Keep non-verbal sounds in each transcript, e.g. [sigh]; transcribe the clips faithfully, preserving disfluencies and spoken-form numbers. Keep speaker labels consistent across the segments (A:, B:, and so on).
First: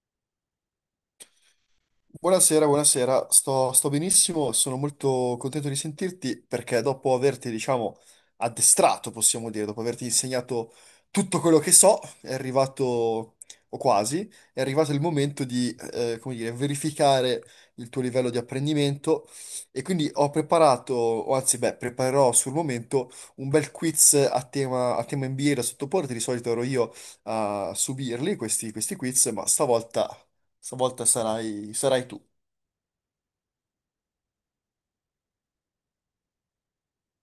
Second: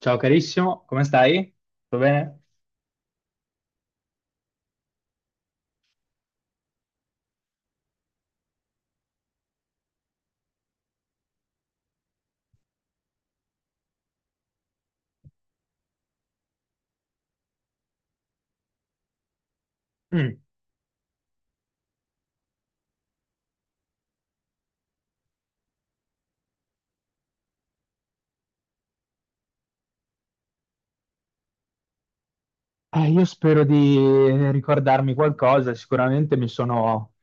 A: Ciao carissimo, come stai? Tutto bene?
B: Buonasera, buonasera, sto, sto benissimo, sono molto contento di sentirti perché dopo averti, diciamo, addestrato, possiamo dire, dopo averti insegnato tutto quello che so, è arrivato, o quasi, è arrivato il momento di, eh, come dire, verificare il tuo livello di apprendimento e quindi ho
A: Mm.
B: preparato, o anzi, beh, preparerò sul momento un bel quiz a tema, a tema N B A da sottoporre, di solito ero io a subirli, questi, questi quiz, ma stavolta Stavolta sarai, sarai tu.
A: Eh, io spero di ricordarmi qualcosa, sicuramente mi sono,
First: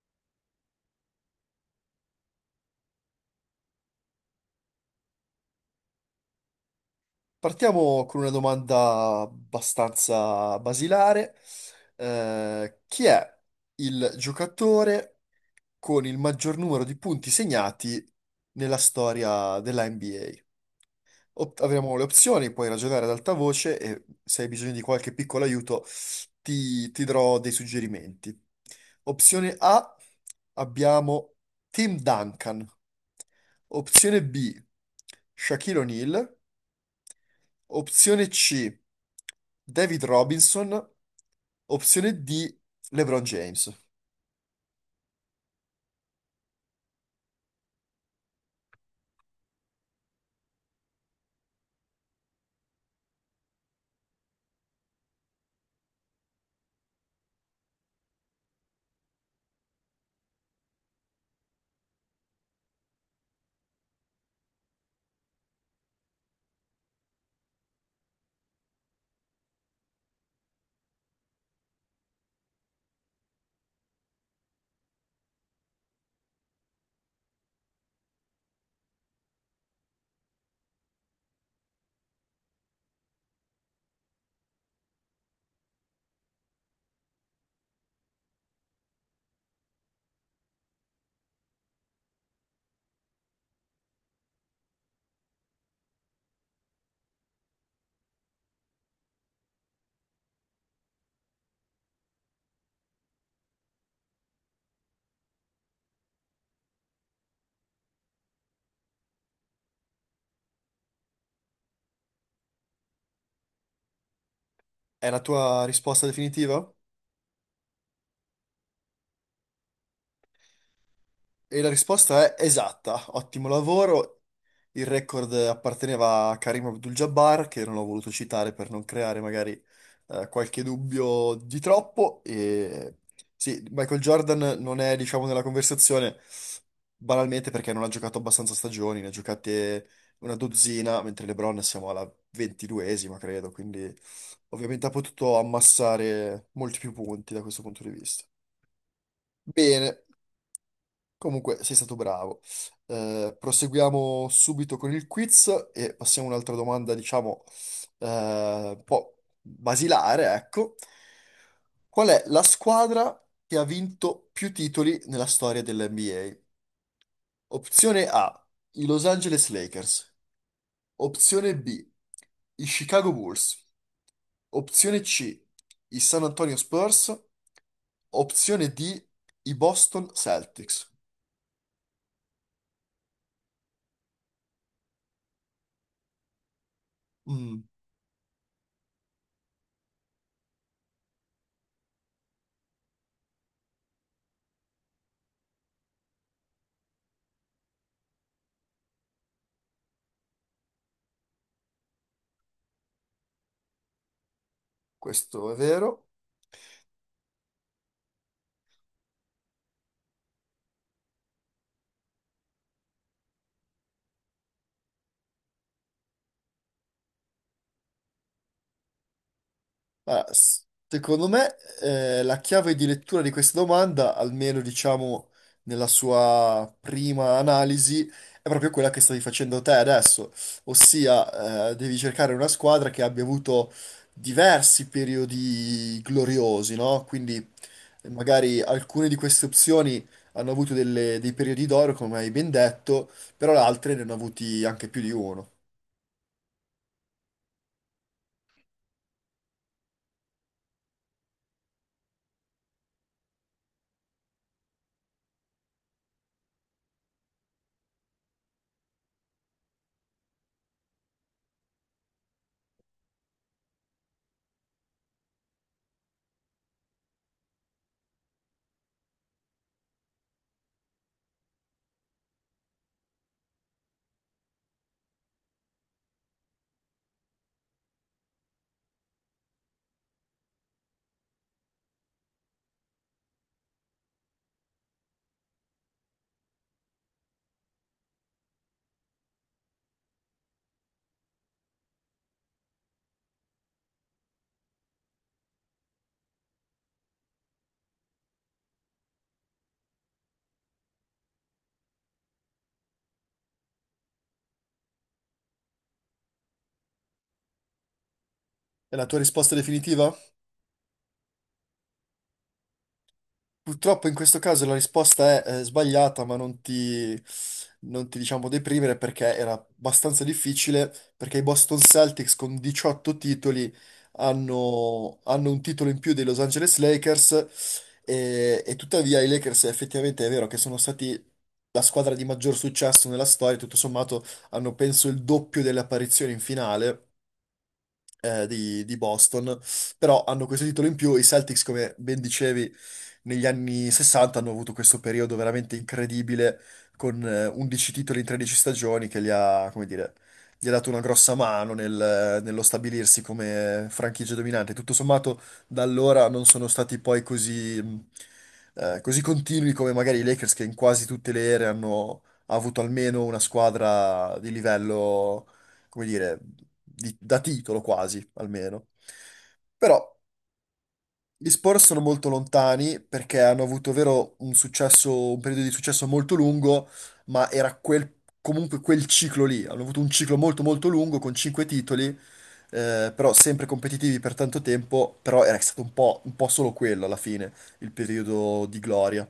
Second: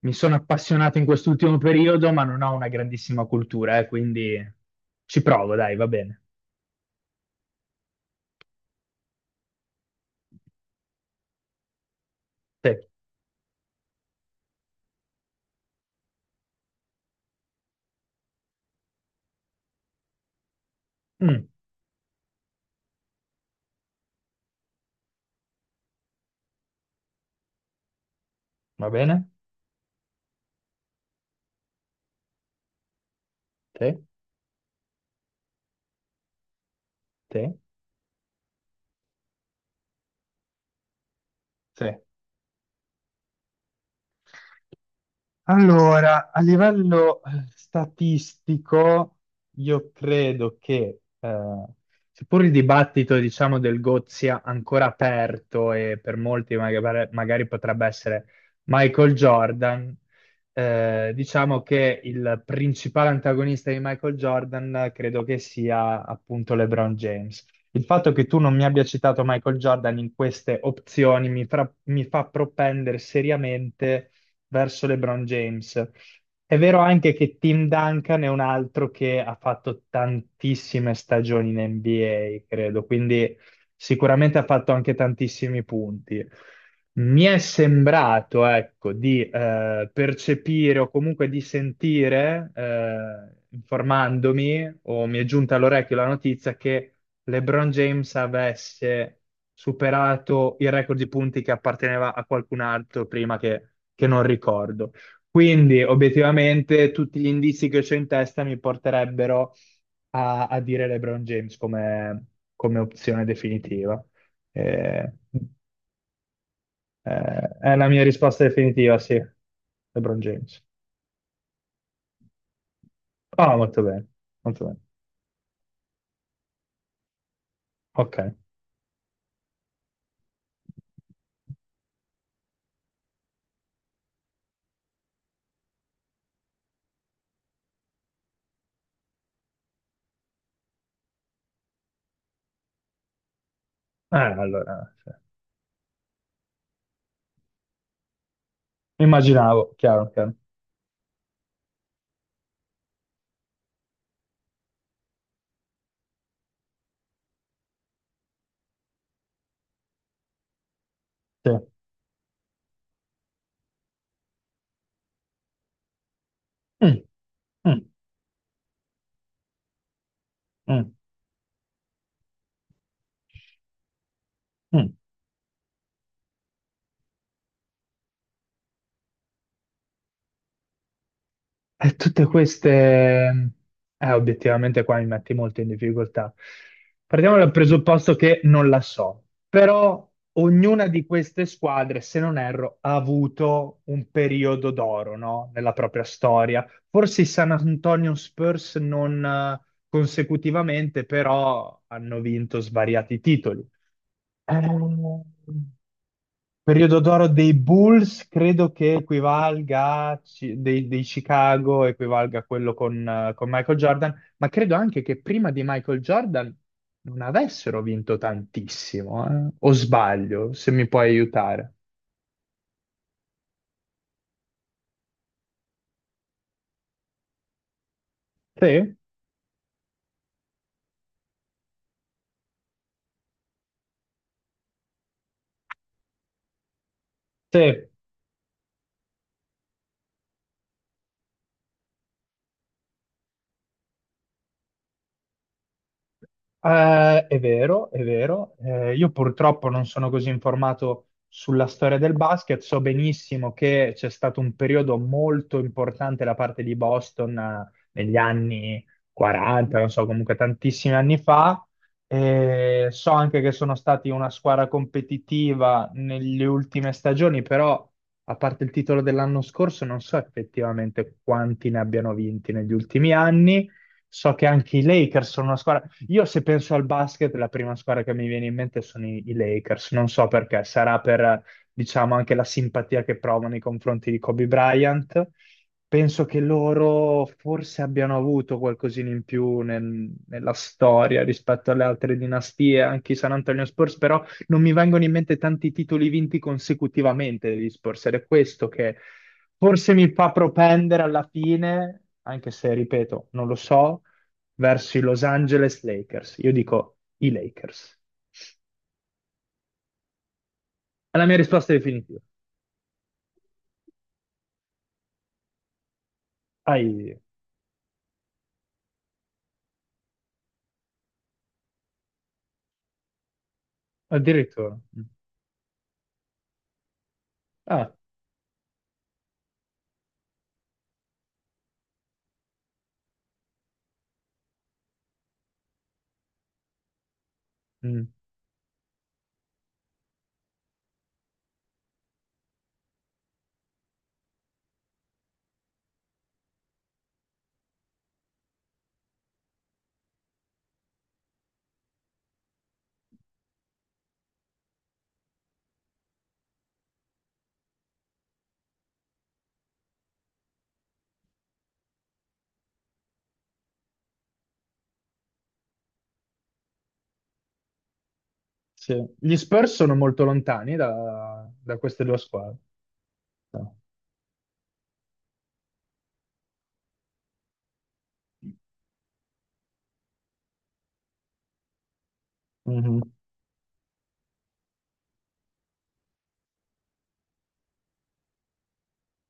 A: mi sono appassionato in quest'ultimo periodo, ma non ho una grandissima cultura, eh, quindi ci provo, dai, va bene.
B: Partiamo con una domanda abbastanza basilare.
A: Sì.
B: Eh, chi è il giocatore con il maggior numero di punti segnati nella storia della N B A?
A: Mm.
B: Opt- avremo le opzioni, puoi ragionare ad alta voce e se hai bisogno di qualche piccolo aiuto ti, ti darò dei suggerimenti.
A: Va bene?
B: Opzione A, abbiamo Tim Duncan.
A: Sì,
B: Opzione B, Shaquille O'Neal.
A: sì,
B: Opzione C, David Robinson.
A: sì.
B: Opzione D, LeBron James.
A: Allora, a livello eh, statistico, io credo che, eh, seppur il dibattito, diciamo, del G O T sia ancora aperto e per molti magari, magari potrebbe essere Michael Jordan, eh, diciamo che il principale antagonista di Michael Jordan eh, credo che sia appunto LeBron James. Il fatto che tu non mi abbia citato Michael Jordan in queste opzioni mi fra- mi fa propendere seriamente verso LeBron James. È vero anche che Tim Duncan è un altro che ha fatto tantissime stagioni in N B A, credo, quindi sicuramente ha fatto anche tantissimi punti. Mi è sembrato, ecco, di eh, percepire o comunque di sentire, eh, informandomi, o mi è giunta all'orecchio la notizia che LeBron James avesse superato il record di punti che apparteneva a qualcun altro prima che, che non ricordo. Quindi, obiettivamente, tutti gli indizi che ho in testa mi porterebbero a, a dire LeBron James come, come opzione definitiva.
B: È
A: Eh,
B: la tua risposta definitiva?
A: eh, è la mia risposta definitiva, sì. LeBron James.
B: E la risposta è esatta, ottimo
A: Ah, molto bene,
B: lavoro.
A: molto bene.
B: Il record apparteneva a Karim Abdul-Jabbar, che non ho voluto
A: Ok. Eh,
B: citare per non creare magari eh, qualche dubbio di troppo. E... Sì, Michael Jordan non è, diciamo, nella conversazione banalmente perché non ha giocato abbastanza stagioni, ne ha giocate una dozzina, mentre LeBron siamo alla ventiduesima, credo, quindi ovviamente ha
A: allora, sì.
B: potuto ammassare molti più punti da questo punto di vista.
A: Immaginavo,
B: Bene.
A: chiaro, chiaro.
B: Comunque, sei stato bravo. Eh, proseguiamo subito con il quiz e passiamo a un'altra domanda, diciamo, eh, un po' basilare, ecco.
A: Sì.
B: Qual è la squadra che ha vinto più titoli nella storia
A: Mm,
B: dell'N B A?
A: mm.
B: Opzione A, i Los Angeles Lakers.
A: Mm,
B: Opzione B, i Chicago Bulls.
A: mm.
B: Opzione C, i San Antonio Spurs. Opzione D, i Boston Celtics.
A: E tutte queste, eh, obiettivamente qua mi metti molto in difficoltà. Partiamo dal
B: Mm.
A: presupposto che non la so, però ognuna di queste squadre, se non erro, ha avuto un periodo d'oro, no? Nella propria storia. Forse i San Antonio Spurs non eh, consecutivamente, però hanno vinto svariati titoli. Ehm,
B: Questo è vero.
A: Periodo d'oro dei Bulls credo che equivalga a Ci- dei, dei Chicago, equivalga a quello con, eh, con Michael Jordan, ma credo anche che prima di Michael Jordan non avessero vinto tantissimo, eh. O
B: Ma
A: sbaglio,
B: s-
A: se mi puoi
B: secondo me,
A: aiutare.
B: eh, la chiave di lettura di questa domanda, almeno diciamo nella sua prima analisi, è proprio quella
A: Sì,
B: che stavi facendo te adesso, ossia, eh, devi cercare una squadra che abbia avuto diversi periodi gloriosi, no? Quindi
A: sì.
B: eh, magari alcune di queste opzioni hanno avuto delle- dei periodi d'oro, come hai ben detto, però le altre ne hanno avuti anche più di uno.
A: Eh, è vero, è vero. Eh, io purtroppo non sono così informato sulla storia del basket. So benissimo che c'è stato un periodo molto importante da parte di Boston, eh, negli anni quaranta, non so, comunque tantissimi anni fa. Eh, so anche che sono stati una squadra competitiva nelle ultime stagioni, però a parte il titolo dell'anno scorso, non so effettivamente quanti ne abbiano vinti negli ultimi anni. So che anche i Lakers sono una squadra io se penso al basket, la prima squadra che mi viene in mente sono i, i Lakers, non so perché, sarà per, diciamo, anche la simpatia che provo nei confronti di Kobe Bryant. Penso che loro forse abbiano avuto qualcosina in più nel- nella storia rispetto alle altre dinastie, anche i San Antonio Spurs, però non mi vengono in mente tanti titoli vinti consecutivamente degli Spurs, ed è questo che forse mi fa propendere alla fine, anche se, ripeto, non lo so, verso i Los Angeles Lakers. Io dico i Lakers.
B: È la tua risposta definitiva?
A: È la mia risposta definitiva.
B: Purtroppo in questo caso la risposta è, eh, sbagliata, ma non
A: Ai,
B: ti, non ti diciamo deprimere perché era abbastanza difficile, perché i Boston Celtics con diciotto titoli
A: addirittura. Mm.
B: hanno, hanno un titolo in più dei Los Angeles Lakers
A: Ah,
B: e, e tuttavia i Lakers effettivamente è vero che sono stati la squadra di maggior successo nella storia, tutto sommato hanno penso il doppio delle apparizioni in finale
A: mm,
B: eh, di, di Boston, però hanno questo titolo in più. I Celtics, come ben dicevi, negli anni sessanta hanno avuto questo periodo veramente incredibile con eh, undici titoli in tredici stagioni che gli ha, come dire, gli ha dato una grossa mano nel- nello stabilirsi come franchigia dominante. Tutto sommato, da allora non sono stati poi così, mh, eh, così continui come magari i Lakers che in quasi tutte le ere hanno... ha avuto almeno una squadra di livello come dire, di- da titolo quasi, almeno.
A: sì. Gli Spurs sono
B: Però
A: molto lontani da,
B: gli
A: da
B: Spurs sono
A: queste due
B: molto
A: squadre.
B: lontani perché hanno
A: No.
B: avuto, vero, un successo, un periodo di successo molto lungo, ma era quel, comunque quel ciclo lì. Hanno avuto un ciclo molto molto lungo con cinque titoli,
A: Mhm.
B: eh, però sempre competitivi per tanto tempo, però era stato un po', un po' solo quello alla fine, il periodo di gloria.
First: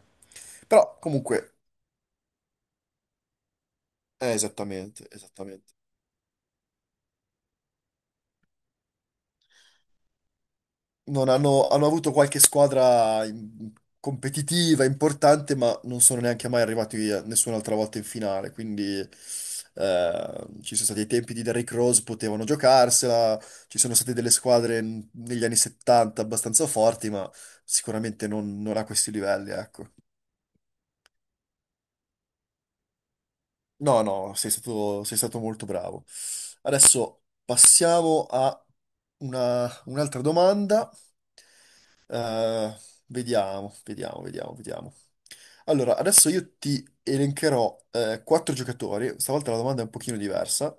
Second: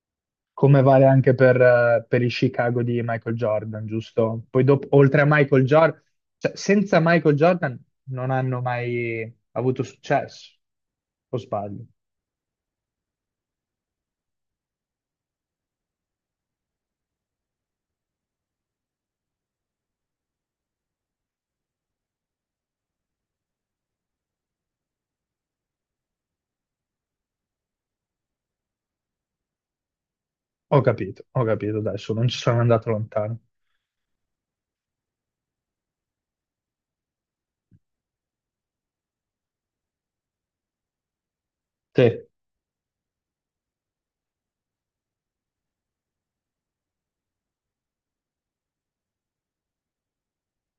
A: Come
B: Però
A: vale anche
B: comunque,
A: per, eh, per i Chicago di Michael Jordan,
B: eh,
A: giusto? Poi dopo,
B: esattamente,
A: oltre a Michael
B: esattamente.
A: Jordan, cioè, senza Michael Jordan non hanno mai avuto successo.
B: Non
A: O
B: hanno,
A: sbaglio?
B: hanno avuto qualche squadra in- competitiva, importante, ma non sono neanche mai arrivati a- nessun'altra volta in finale. Quindi eh, ci sono stati i tempi di Derrick Rose, potevano giocarsela, ci sono state delle squadre n- negli anni settanta abbastanza forti, ma sicuramente non, non a questi livelli, ecco.
A: Ho capito, ho capito, adesso non ci sono andato lontano.
B: No, no, sei stato, sei stato molto bravo. Adesso passiamo a una- un'altra domanda.
A: Sì.
B: Eh, vediamo, vediamo, vediamo, vediamo. Allora, adesso io ti elencherò eh, quattro giocatori, stavolta la domanda è un pochino diversa,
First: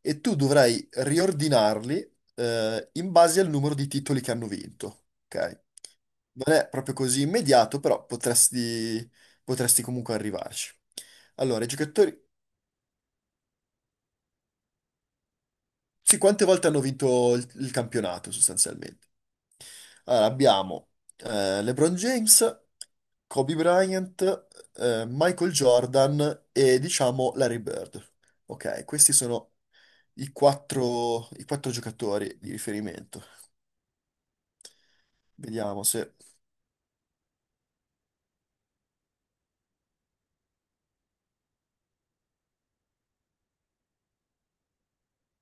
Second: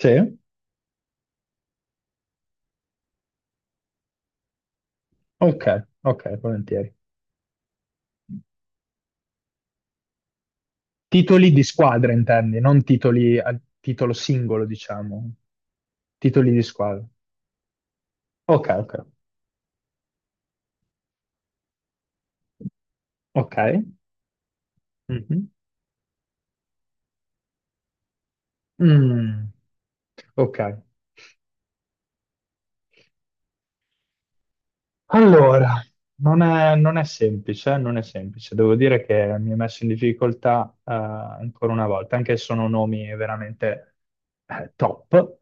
B: e tu dovrai riordinarli eh, in base al numero di titoli che hanno vinto, ok?
A: Ok, ok,
B: Non è
A: volentieri.
B: proprio così immediato, però potresti, potresti comunque arrivarci.
A: Titoli di
B: Allora, i
A: squadra
B: giocatori
A: intendi, non titoli a titolo singolo, diciamo.
B: sì, quante
A: Titoli di
B: volte hanno
A: squadra.
B: vinto il, il campionato
A: Ok, ok.
B: sostanzialmente? Allora, abbiamo eh, LeBron James, Kobe
A: Ok.
B: Bryant, eh,
A: Mhm.
B: Michael Jordan e diciamo Larry Bird. Ok, questi
A: Mm.
B: sono i
A: Ok.
B: quattro, i quattro giocatori di riferimento.
A: Allora,
B: Vediamo se...
A: non è, non è semplice, eh, non è semplice. Devo dire che mi ha messo in difficoltà eh, ancora una volta, anche se sono nomi veramente eh, top.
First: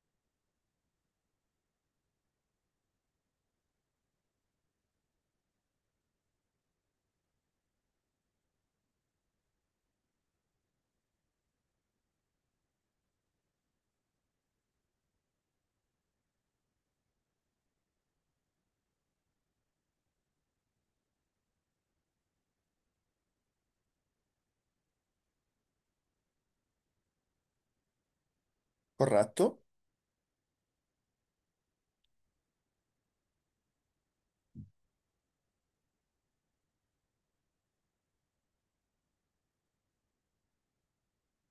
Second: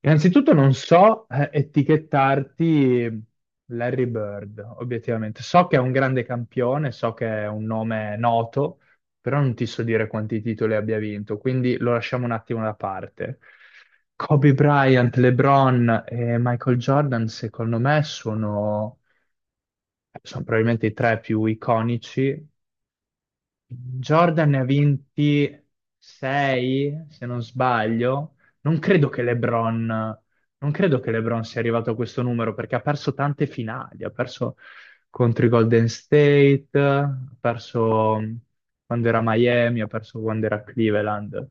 A: Innanzitutto non so eh, etichettarti Larry Bird, obiettivamente. So che è un grande campione, so che è un nome noto, però non ti so dire quanti titoli abbia vinto, quindi lo lasciamo un attimo da parte. Kobe Bryant, LeBron e Michael Jordan, secondo me, sono sono probabilmente i tre più iconici. Jordan ne ha vinti sei, se non sbaglio. Non credo che
B: Corretto?
A: LeBron, non credo che LeBron sia arrivato a questo numero perché ha perso tante finali, ha perso contro i Golden State, ha perso quando era a Miami, ha perso quando era a Cleveland.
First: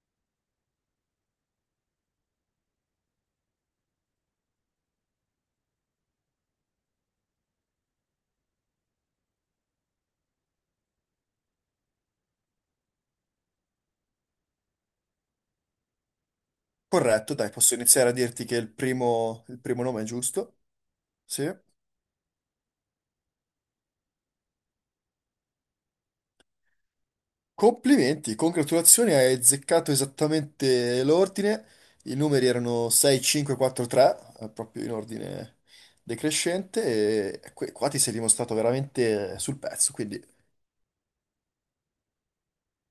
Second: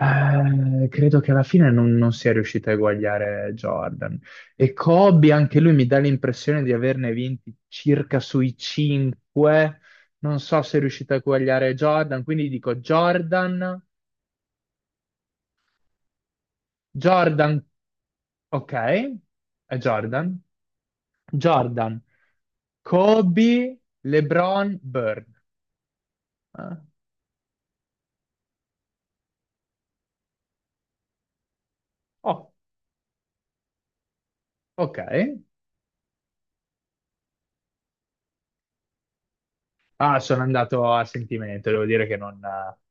A: Eh, credo che alla fine non, non sia riuscito a eguagliare Jordan. E Kobe, anche lui mi dà l'impressione di averne vinti circa sui cinque. Non so se è riuscito a eguagliare Jordan, quindi dico Jordan,
B: Corretto, dai,
A: Jordan,
B: posso iniziare a dirti che il
A: ok,
B: primo, il
A: è
B: primo nome è
A: Jordan,
B: giusto. Sì.
A: Jordan, Kobe, LeBron, Bird. Eh,
B: Complimenti, congratulazioni, hai azzeccato esattamente l'ordine. I numeri
A: Oh,
B: erano sei, cinque, quattro, tre, eh, proprio in
A: ok.
B: ordine decrescente, e que- qua ti sei dimostrato veramente sul pezzo,
A: Ah,
B: quindi
A: sono andato a sentimento, devo dire che non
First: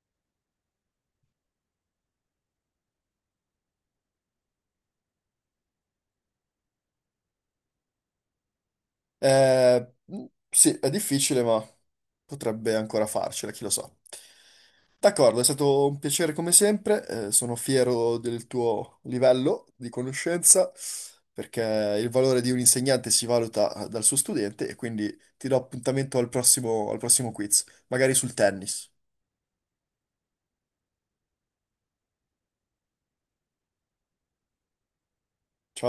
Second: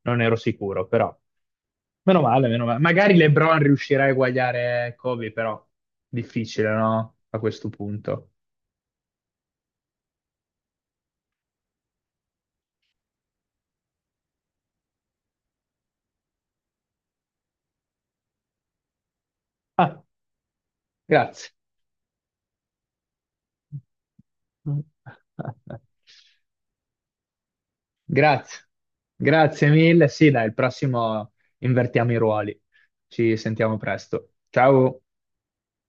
A: non ero sicuro, però. Meno male, meno male. Magari LeBron riuscirà a eguagliare Kobe, però difficile, no? A questo punto.
B: Eh, sì, è difficile, ma potrebbe ancora farcela, chi lo sa. D'accordo, è stato un piacere come sempre, eh, sono fiero del tuo livello di
A: Ah,
B: conoscenza,
A: grazie.
B: perché il valore di un insegnante si valuta dal suo studente e quindi
A: [laughs]
B: ti do appuntamento al prossimo, al prossimo quiz, magari sul
A: Grazie.
B: tennis.
A: Grazie mille. Sì, dai, il prossimo invertiamo i ruoli. Ci sentiamo presto. Ciao.
B: Ciao.